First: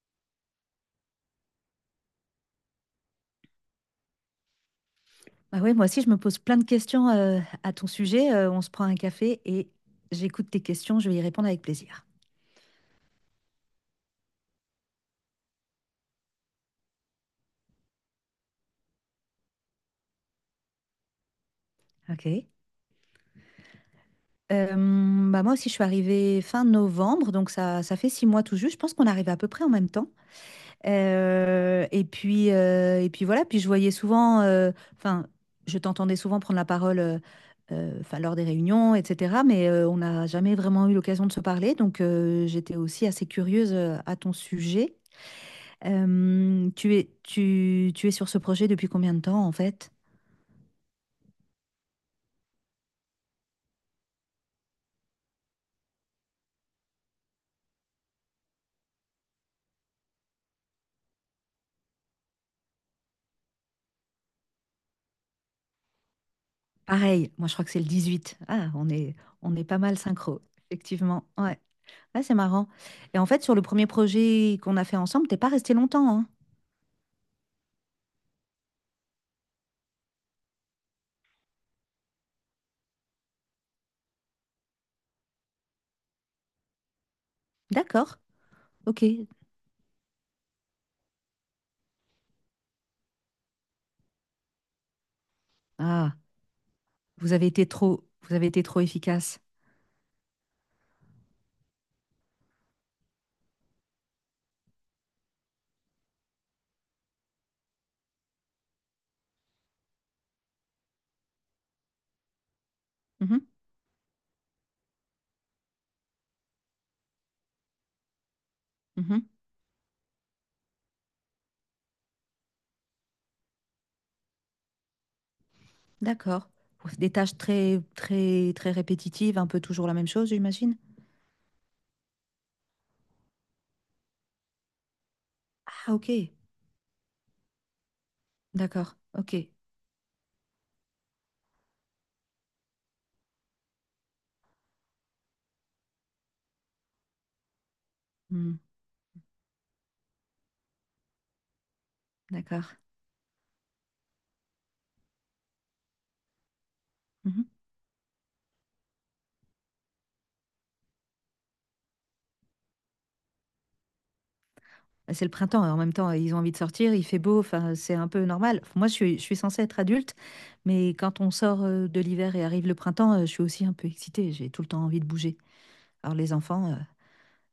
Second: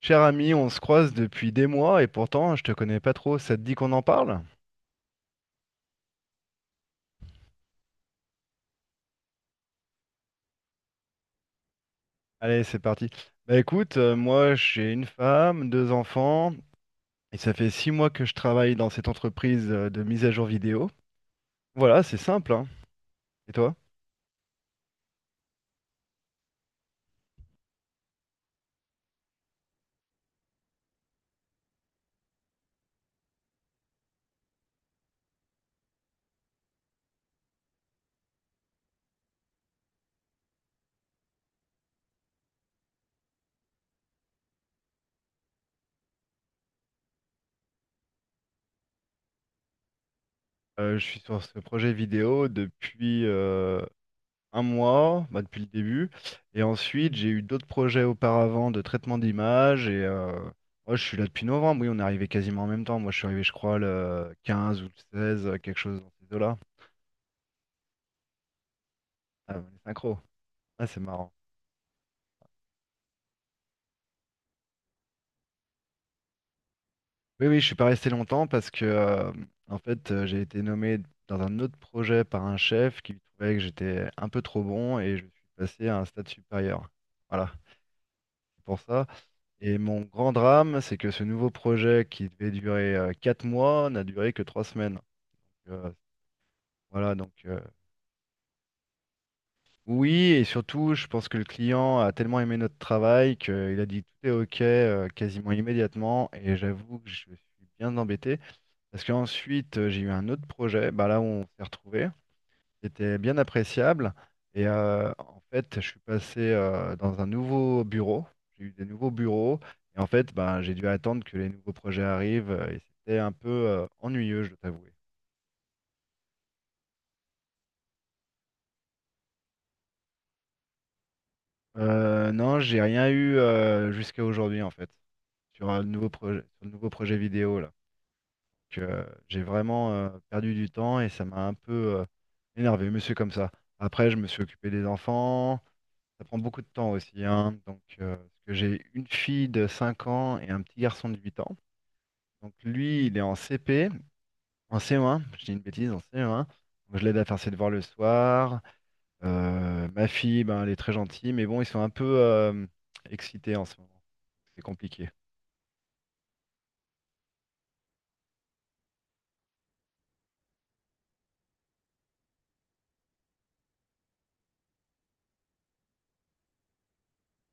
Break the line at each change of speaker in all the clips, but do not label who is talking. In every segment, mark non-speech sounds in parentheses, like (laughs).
Cher ami, on se croise depuis des mois et pourtant je te connais pas trop. Ça te dit qu'on en parle?
Bah ouais, moi aussi, je me pose plein de questions à ton sujet. On se prend un café et j'écoute tes questions. Je vais y répondre avec plaisir.
Allez, c'est parti. Bah écoute, moi j'ai une femme, deux enfants, et ça fait 6 mois que je travaille dans cette entreprise de mise à jour vidéo. Voilà, c'est
Ok.
simple, hein. Et toi?
Euh, Bah moi aussi, je suis arrivée fin novembre, donc ça fait six mois tout juste. Je pense qu'on arrive à peu près en même temps. Et puis voilà. Puis je voyais souvent, enfin, je t'entendais souvent prendre la parole, enfin, lors des réunions, etc. Mais on n'a jamais vraiment eu l'occasion de se parler, donc j'étais aussi assez curieuse à ton sujet. Tu es sur ce projet depuis combien de temps en fait?
Je suis sur ce projet vidéo depuis un mois, bah, depuis le début. Et ensuite, j'ai eu d'autres projets auparavant de traitement d'image. Et moi, je suis là depuis novembre. Oui, on est arrivé quasiment en même temps. Moi, je suis arrivé, je crois, le 15 ou le 16, quelque chose dans ces eaux-là.
Pareil, moi je crois que c'est le dix-huit.
Ah,
On
on
est
est
pas mal
synchro.
synchro,
Ah, c'est
effectivement.
marrant.
Ouais, ouais, c'est marrant. Et en fait, sur le premier projet qu'on a fait ensemble, t'es pas resté longtemps, hein?
Oui, oui, je suis pas resté longtemps parce que, en fait, j'ai été nommé dans un autre projet par un chef qui trouvait que j'étais un peu trop bon et je suis passé à un stade supérieur. Voilà,
D'accord,
c'est pour
ok.
ça. Et mon grand drame, c'est que ce nouveau projet qui devait durer 4 mois n'a duré que 3 semaines. Euh,
Ah,
voilà, donc
vous avez été trop efficace.
oui, et surtout, je pense que le client a tellement aimé notre travail qu'il a dit tout est OK, quasiment immédiatement. Et j'avoue que je suis bien embêté parce qu'ensuite, j'ai eu un autre projet, bah, là où on s'est retrouvé. C'était bien
Mhm,
appréciable. Et en fait, je suis passé dans un nouveau bureau. J'ai eu des nouveaux
mhm.
bureaux. Et en fait, ben, j'ai dû attendre que les nouveaux projets arrivent. Et c'était un peu ennuyeux, je dois t'avouer.
D'accord. Ouais, des tâches très, très, très répétitives, un peu toujours la même chose, j'imagine.
Non, j'ai rien eu jusqu'à aujourd'hui, en fait, sur le
Ah, ok.
nouveau projet, sur le nouveau projet vidéo, là. Donc,
D'accord. Ok.
j'ai vraiment perdu du temps et ça m'a un peu euh, énervé, monsieur, comme ça. Après, je me suis occupé des enfants. Ça prend beaucoup de temps aussi, hein. Donc, parce que
Hmm,
j'ai une fille de 5 ans et un petit garçon de 8 ans. Donc
d'accord.
lui, il est en CP, en CE1, je dis une bêtise, en CE1. Donc je l'aide à faire
Mhm.
ses devoirs le soir. Ma fille, ben, elle est très gentille, mais bon, ils sont un peu excités en ce moment. C'est compliqué.
Bah, c'est le printemps, et en même temps, ils ont envie de sortir, il fait beau, enfin, c'est un peu normal. Moi, je suis censée être adulte, mais quand on sort de l'hiver et arrive le printemps, je suis aussi un peu excitée, j'ai tout le temps envie de bouger. Alors les enfants,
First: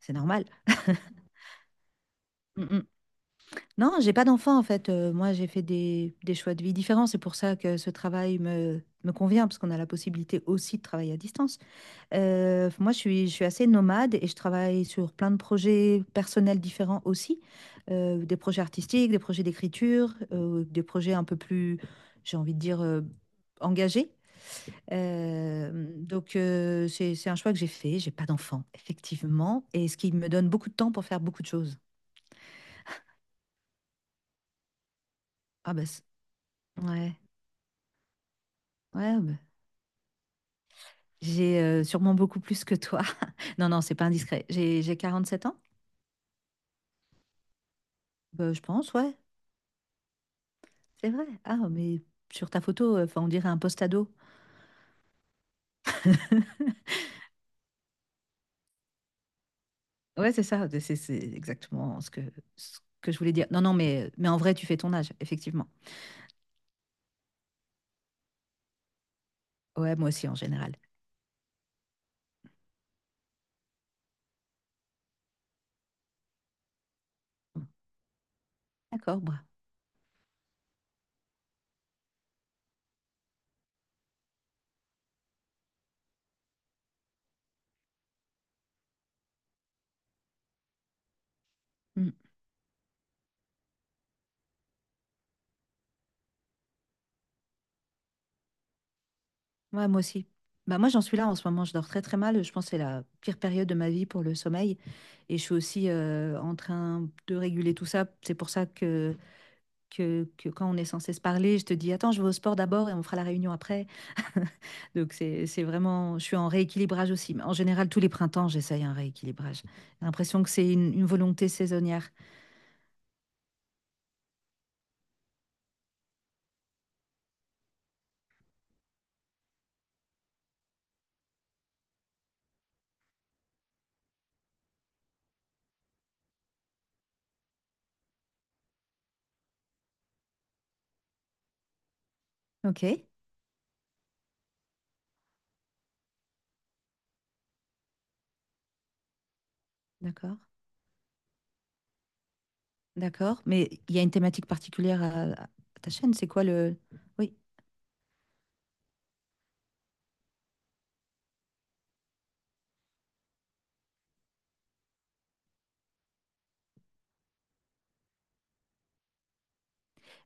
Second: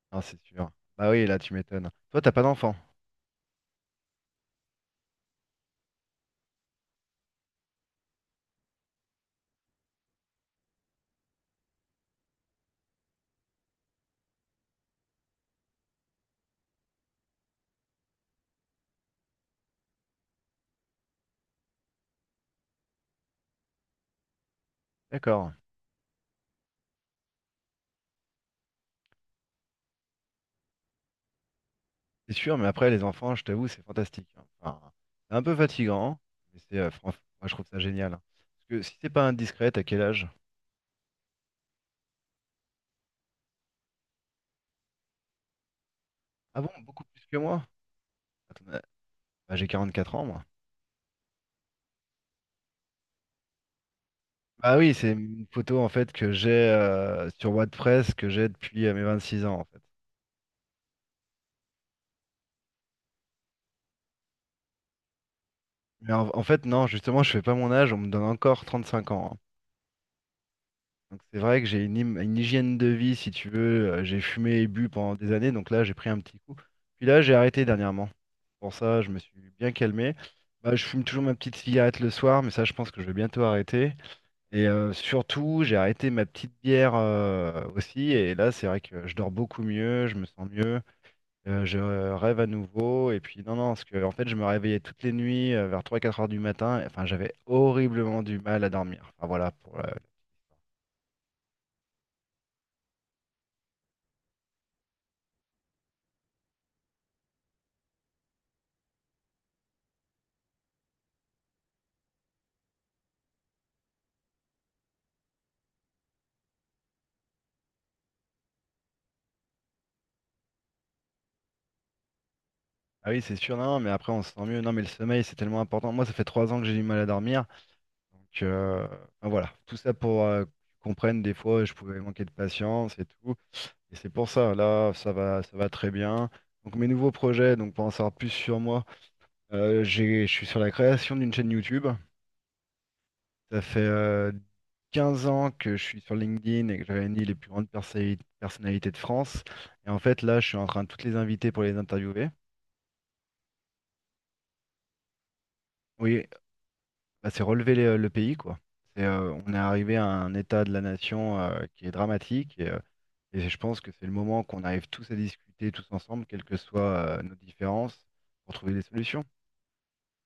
c'est
Non, c'est
normal.
sûr. Bah oui,
(laughs)
là, tu m'étonnes. Toi, t'as pas d'enfant.
Non, j'ai pas d'enfant en fait. Moi, j'ai fait des choix de vie différents. C'est pour ça que ce travail me convient, parce qu'on a la possibilité aussi de travailler à distance. Moi, je suis assez nomade et je travaille sur plein de projets personnels différents aussi. Des projets artistiques, des projets d'écriture, des projets un peu plus, j'ai envie de dire, engagés.
D'accord.
Donc c'est un choix que j'ai fait. J'ai pas d'enfant, effectivement. Et ce qui me donne beaucoup de temps pour faire beaucoup de choses.
C'est sûr, mais après, les enfants, je t'avoue, c'est fantastique, hein. Enfin, c'est un peu
Ah, bah, c'est-
fatigant, mais
ouais,
moi, je trouve ça génial, hein. Parce que si c'est
ouais.
pas indiscret, à quel âge?
J'ai sûrement beaucoup plus que toi. (laughs) Non, non, c'est pas indiscret. J'ai 47 ans.
Ah bon, beaucoup plus que moi?
Bah, je
Attends,
pense, ouais,
bah, j'ai 44 ans, moi.
c'est vrai. Ah, mais sur ta photo, enfin, on dirait un post-ado.
Ah oui, c'est une photo en fait que j'ai
(laughs)
sur WordPress que j'ai depuis mes 26 ans en fait.
Ouais, c'est ça, c'est exactement ce que je voulais dire. Non, non, mais en vrai, tu fais ton âge, effectivement.
Mais en fait, non, justement, je fais pas mon âge, on me donne encore 35 ans, hein.
Ouais, moi aussi, en général.
Donc c'est vrai que j'ai une hygiène de vie, si tu veux. J'ai fumé et bu pendant des années, donc là, j'ai pris un petit coup. Puis là, j'ai arrêté
Mm.
dernièrement. Pour ça, je me
D'accord,
suis
moi.
bien calmé. Bah, je fume toujours ma petite cigarette le soir, mais ça, je pense que je vais bientôt arrêter. Et surtout, j'ai arrêté ma petite bière aussi. Et là, c'est vrai que je dors beaucoup mieux, je me sens mieux, je
Mm.
rêve à nouveau. Et puis, non, non, parce que en fait, je me réveillais toutes les nuits vers 3-4 heures du matin. Enfin, j'avais horriblement du mal à dormir. Enfin, voilà.
Ouais, moi aussi. Bah, moi, j'en suis là en ce moment, je dors très très mal. Je pense que c'est la pire période de ma vie pour le sommeil. Et je suis aussi en train de réguler tout ça. C'est pour ça que quand on est censé se parler, je te dis, attends, je vais au sport d'abord et on fera la réunion après. (laughs) C'est vraiment, je suis en rééquilibrage aussi. Mais en général, tous les printemps, j'essaye un rééquilibrage. J'ai l'impression que c'est une volonté saisonnière.
Ah oui, c'est sûr, non, non, mais après, on se sent mieux. Non, mais le sommeil, c'est tellement important. Moi, ça fait 3 ans que j'ai du mal à dormir. Donc, enfin, voilà. Tout ça pour que tu comprennes, des fois, je pouvais manquer de patience et tout. Et c'est pour ça, là, ça va très bien. Donc mes nouveaux projets, donc pour en savoir plus sur moi, je suis sur la création d'une chaîne YouTube.
Ok,
Ça fait 15 ans que je suis sur LinkedIn et que je réunis les plus grandes personnalités de France. Et en fait,
d'accord,
là, je suis en train de toutes les inviter pour les interviewer.
d'accord. Mais il y a une thématique particulière à ta chaîne,
Oui,
c'est quoi le...
bah,
Oui,
c'est relever le pays, quoi. C'est, on est arrivé à un état de la nation qui est dramatique et, et je pense que c'est le moment qu'on arrive tous à discuter tous ensemble, quelles que soient nos différences, pour trouver des solutions.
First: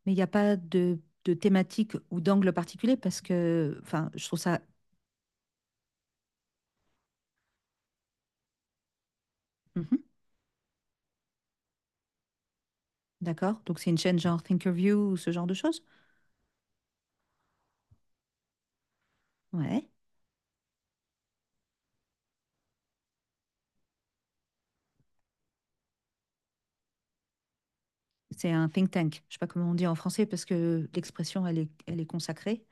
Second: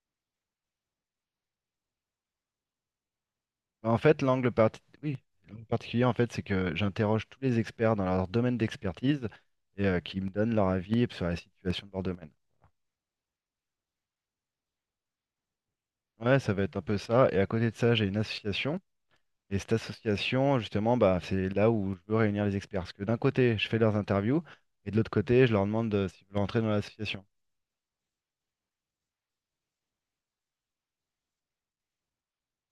mais il n'y a pas de thématique ou d'angle particulier parce que,
En
enfin,
fait,
je trouve ça...
l'angle particulier, en fait, c'est que j'interroge tous les experts dans leur domaine d'expertise et
Mhm,
qui me donnent leur avis sur la situation de leur domaine.
d'accord, donc c'est une chaîne genre Thinkerview ou ce genre de choses?
Ouais, ça va être un peu ça. Et à côté de ça, j'ai une association. Et cette
Ouais.
association, justement, bah, c'est là où je veux réunir les experts. Parce que d'un côté, je fais leurs interviews et de l'autre côté, je leur demande s'ils veulent entrer dans l'association.
C'est un think tank. Je ne sais pas comment on dit en français parce que l'expression, elle est consacrée,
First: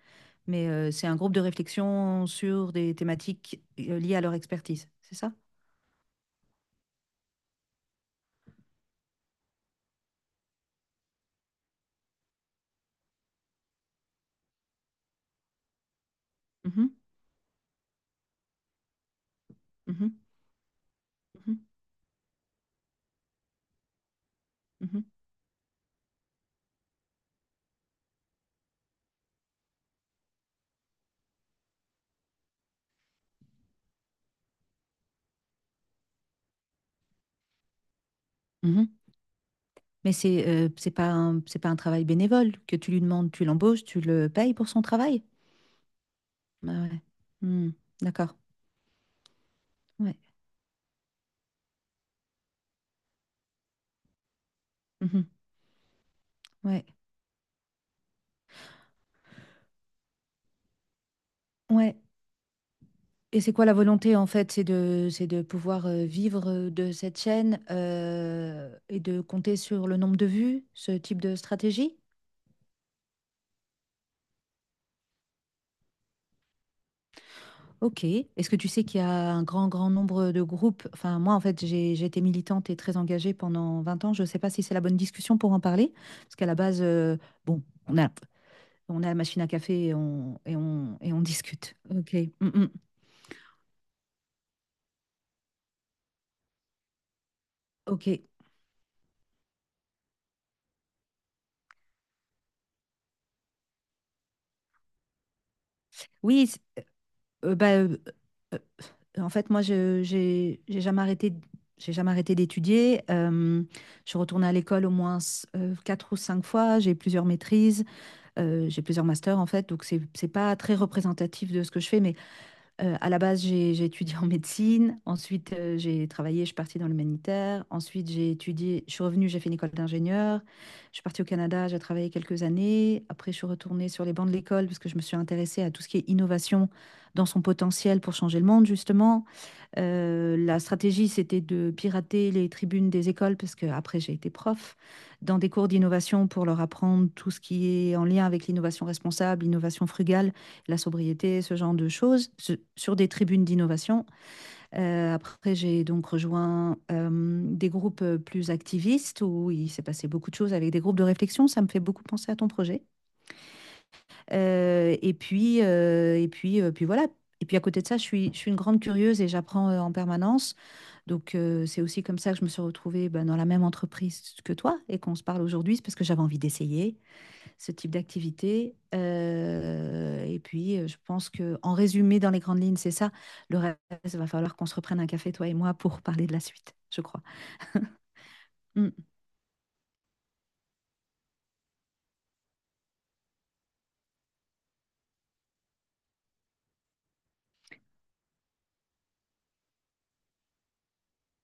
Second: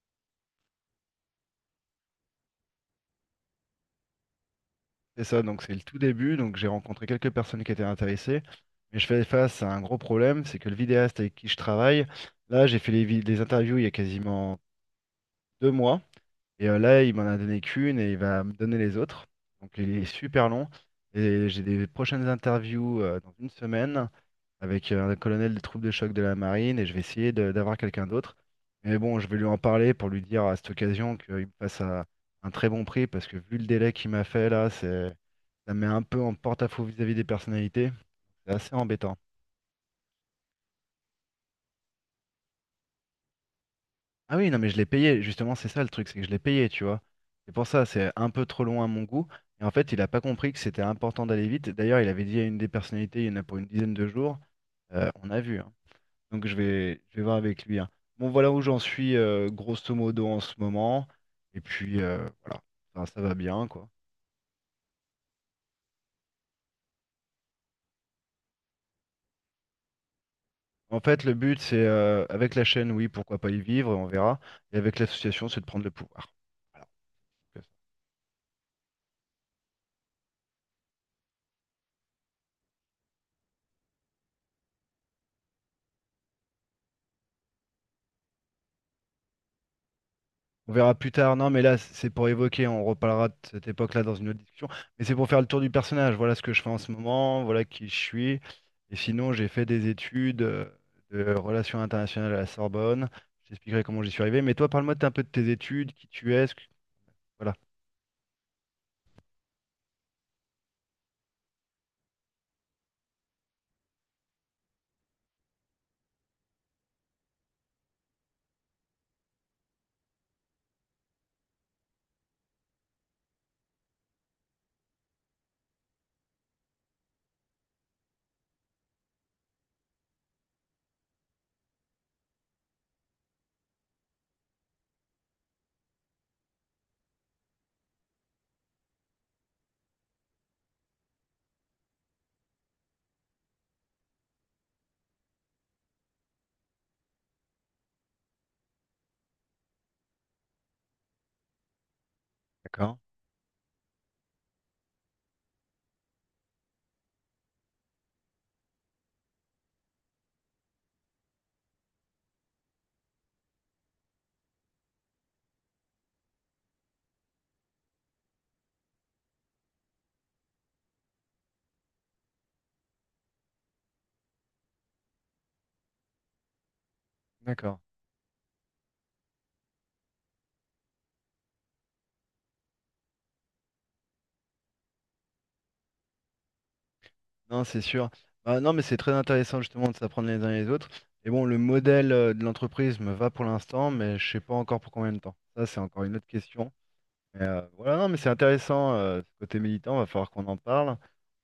mais c'est un groupe de réflexion sur des thématiques liées à leur expertise. C'est
C'est
ça?
ça, donc c'est le tout début. Donc j'ai rencontré quelques personnes qui étaient intéressées. Mais je fais face à un gros problème, c'est que le vidéaste avec qui je travaille, là, j'ai fait les interviews il y a quasiment 2 mois. Et
Mhm,
là, il m'en a donné qu'une et il va me donner les autres. Donc il est
mhm,
super long. Et
mhm,
j'ai des prochaines interviews dans une semaine avec un colonel des troupes de choc de la marine et je vais essayer d'avoir quelqu'un d'autre. Mais bon, je vais lui en parler pour lui dire à cette occasion qu'il me fasse à un très bon prix parce que vu le délai qu'il m'a fait là, c'est ça me met un peu en porte-à-faux vis-à-vis des personnalités. C'est assez
mhm, mhm.
embêtant.
Mais c'est c'est pas un travail bénévole que tu lui demandes, tu l'embauches, tu le
Ah oui,
payes
non, mais
pour
je
son
l'ai payé.
travail.
Justement, c'est ça le truc, c'est que je l'ai
Ah
payé, tu vois.
ouais.
C'est pour
Hmm,
ça, c'est un
d'accord.
peu trop long à mon goût. Et en fait, il a
Ouais.
pas compris que c'était important d'aller vite. D'ailleurs, il avait dit à une des personnalités, il y en a pour une dizaine de jours. Euh,
Mhm,
on a vu, hein. Donc,
ouais.
je vais voir avec lui, hein. Bon, voilà où j'en suis, grosso modo, en ce moment. Et
Ouais.
puis, voilà. Enfin, ça va
Et c'est quoi
bien,
la
quoi.
volonté en fait? C'est de pouvoir vivre de cette chaîne et de compter sur le nombre de vues, ce
En
type
fait, le
de
but, c'est
stratégie?
avec la chaîne, oui, pourquoi pas y vivre, on verra. Et avec l'association, c'est de prendre le pouvoir. Voilà.
Ok. Est-ce que tu sais qu'il y a un grand, grand nombre de groupes? Enfin, moi en fait, j'ai été militante et très engagée pendant 20 ans. Je ne sais pas si c'est la bonne discussion pour en parler, parce qu'à la base, bon, on a, on a la machine à café
On verra plus
et on
tard. Non, mais
discute.
là, c'est
Ok.
pour
Mm,
évoquer.
mm.
On reparlera de cette époque-là dans une autre discussion. Mais c'est pour faire le tour du personnage. Voilà ce que je fais en ce moment. Voilà qui je
Ok.
suis. Et sinon, j'ai fait des études de relations internationales à la Sorbonne. Je t'expliquerai comment j'y suis arrivé. Mais toi, parle-moi un peu de tes études, qui tu es.
Oui.
Voilà.
Euh, bah, euh, euh, En fait, moi, j'ai jamais arrêté d'étudier. Je suis retournée à l'école au moins quatre ou cinq fois. J'ai plusieurs maîtrises, j'ai plusieurs masters, en fait. Donc, c'est pas très représentatif de ce que je fais, mais à la base, j'ai étudié en médecine. Ensuite, j'ai travaillé, je suis partie dans l'humanitaire. Ensuite, j'ai étudié, je suis revenue, j'ai fait une école d'ingénieur. Je suis partie au Canada, j'ai travaillé quelques années. Après, je suis retournée sur les bancs de l'école parce que je me suis intéressée à tout ce qui est innovation dans son potentiel pour changer le monde, justement. La stratégie, c'était de pirater les tribunes des écoles parce que après, j'ai été prof dans des cours d'innovation pour leur apprendre tout ce qui est en lien avec l'innovation responsable, l'innovation frugale, la sobriété, ce genre de choses, sur
D'accord.
des tribunes d'innovation. Après, j'ai donc rejoint des groupes plus activistes où il s'est passé beaucoup de choses avec des groupes de réflexion. Ça me fait beaucoup penser à ton projet. Et puis voilà. Et puis à côté de ça, je suis une grande curieuse et j'apprends en permanence. Donc c'est aussi comme ça que je me suis retrouvée ben, dans la même entreprise que toi et qu'on se parle aujourd'hui, c'est parce que j'avais envie d'essayer ce
D'accord.
type d'activité. Je pense que, en résumé, dans les grandes lignes, c'est ça. Le reste, il va falloir qu'on se reprenne un café, toi et moi, pour parler de la suite, je crois.
Non, c'est sûr. Bah, non, mais
Mm.
c'est très intéressant justement de s'apprendre les uns les autres. Et bon, le modèle de l'entreprise me va pour l'instant, mais je sais pas encore pour combien de temps. Ça, c'est encore une autre question. Mais, voilà, non, mais c'est intéressant, ce côté militant, va falloir qu'on en parle.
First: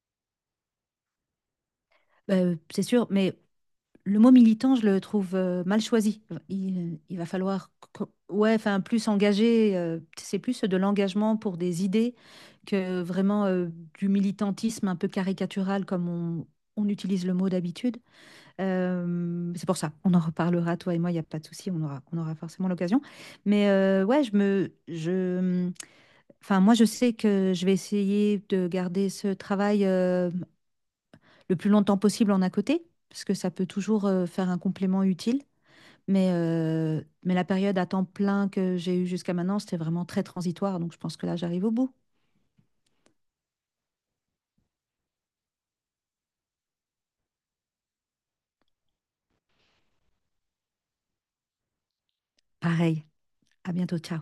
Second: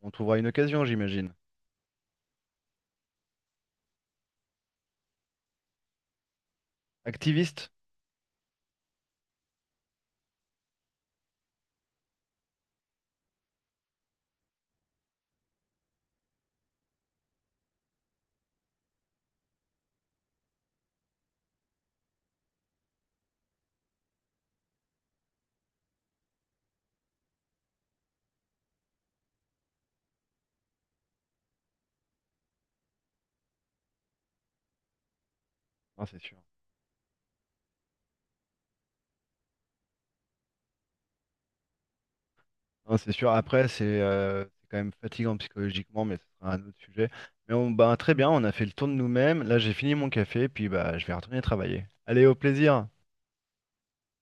On trouvera une occasion, j'imagine.
C'est sûr, mais le mot militant, je le trouve mal choisi. Il, il va falloir,
Activiste?
ouais, enfin, plus engagé. C'est plus de l'engagement pour des idées que vraiment du militantisme un peu caricatural on utilise le mot d'habitude. C'est pour ça, on en reparlera, toi et moi, il n'y a pas de souci, on aura forcément l'occasion. Mais enfin, moi, je sais que je vais essayer de garder ce travail le plus longtemps possible en à côté, parce que ça peut toujours faire un complément utile.
Non, c'est sûr.
Mais la période à temps plein que j'ai eue jusqu'à maintenant, c'était vraiment très transitoire, donc je pense que là, j'arrive au bout.
Non, c'est sûr. Après, c'est quand même fatigant psychologiquement, mais ce sera un autre sujet. Mais très bien, on a fait le tour de nous-mêmes. Là, j'ai fini mon café, puis bah, je vais retourner travailler. Allez, au plaisir!
Pareil, à bientôt, ciao.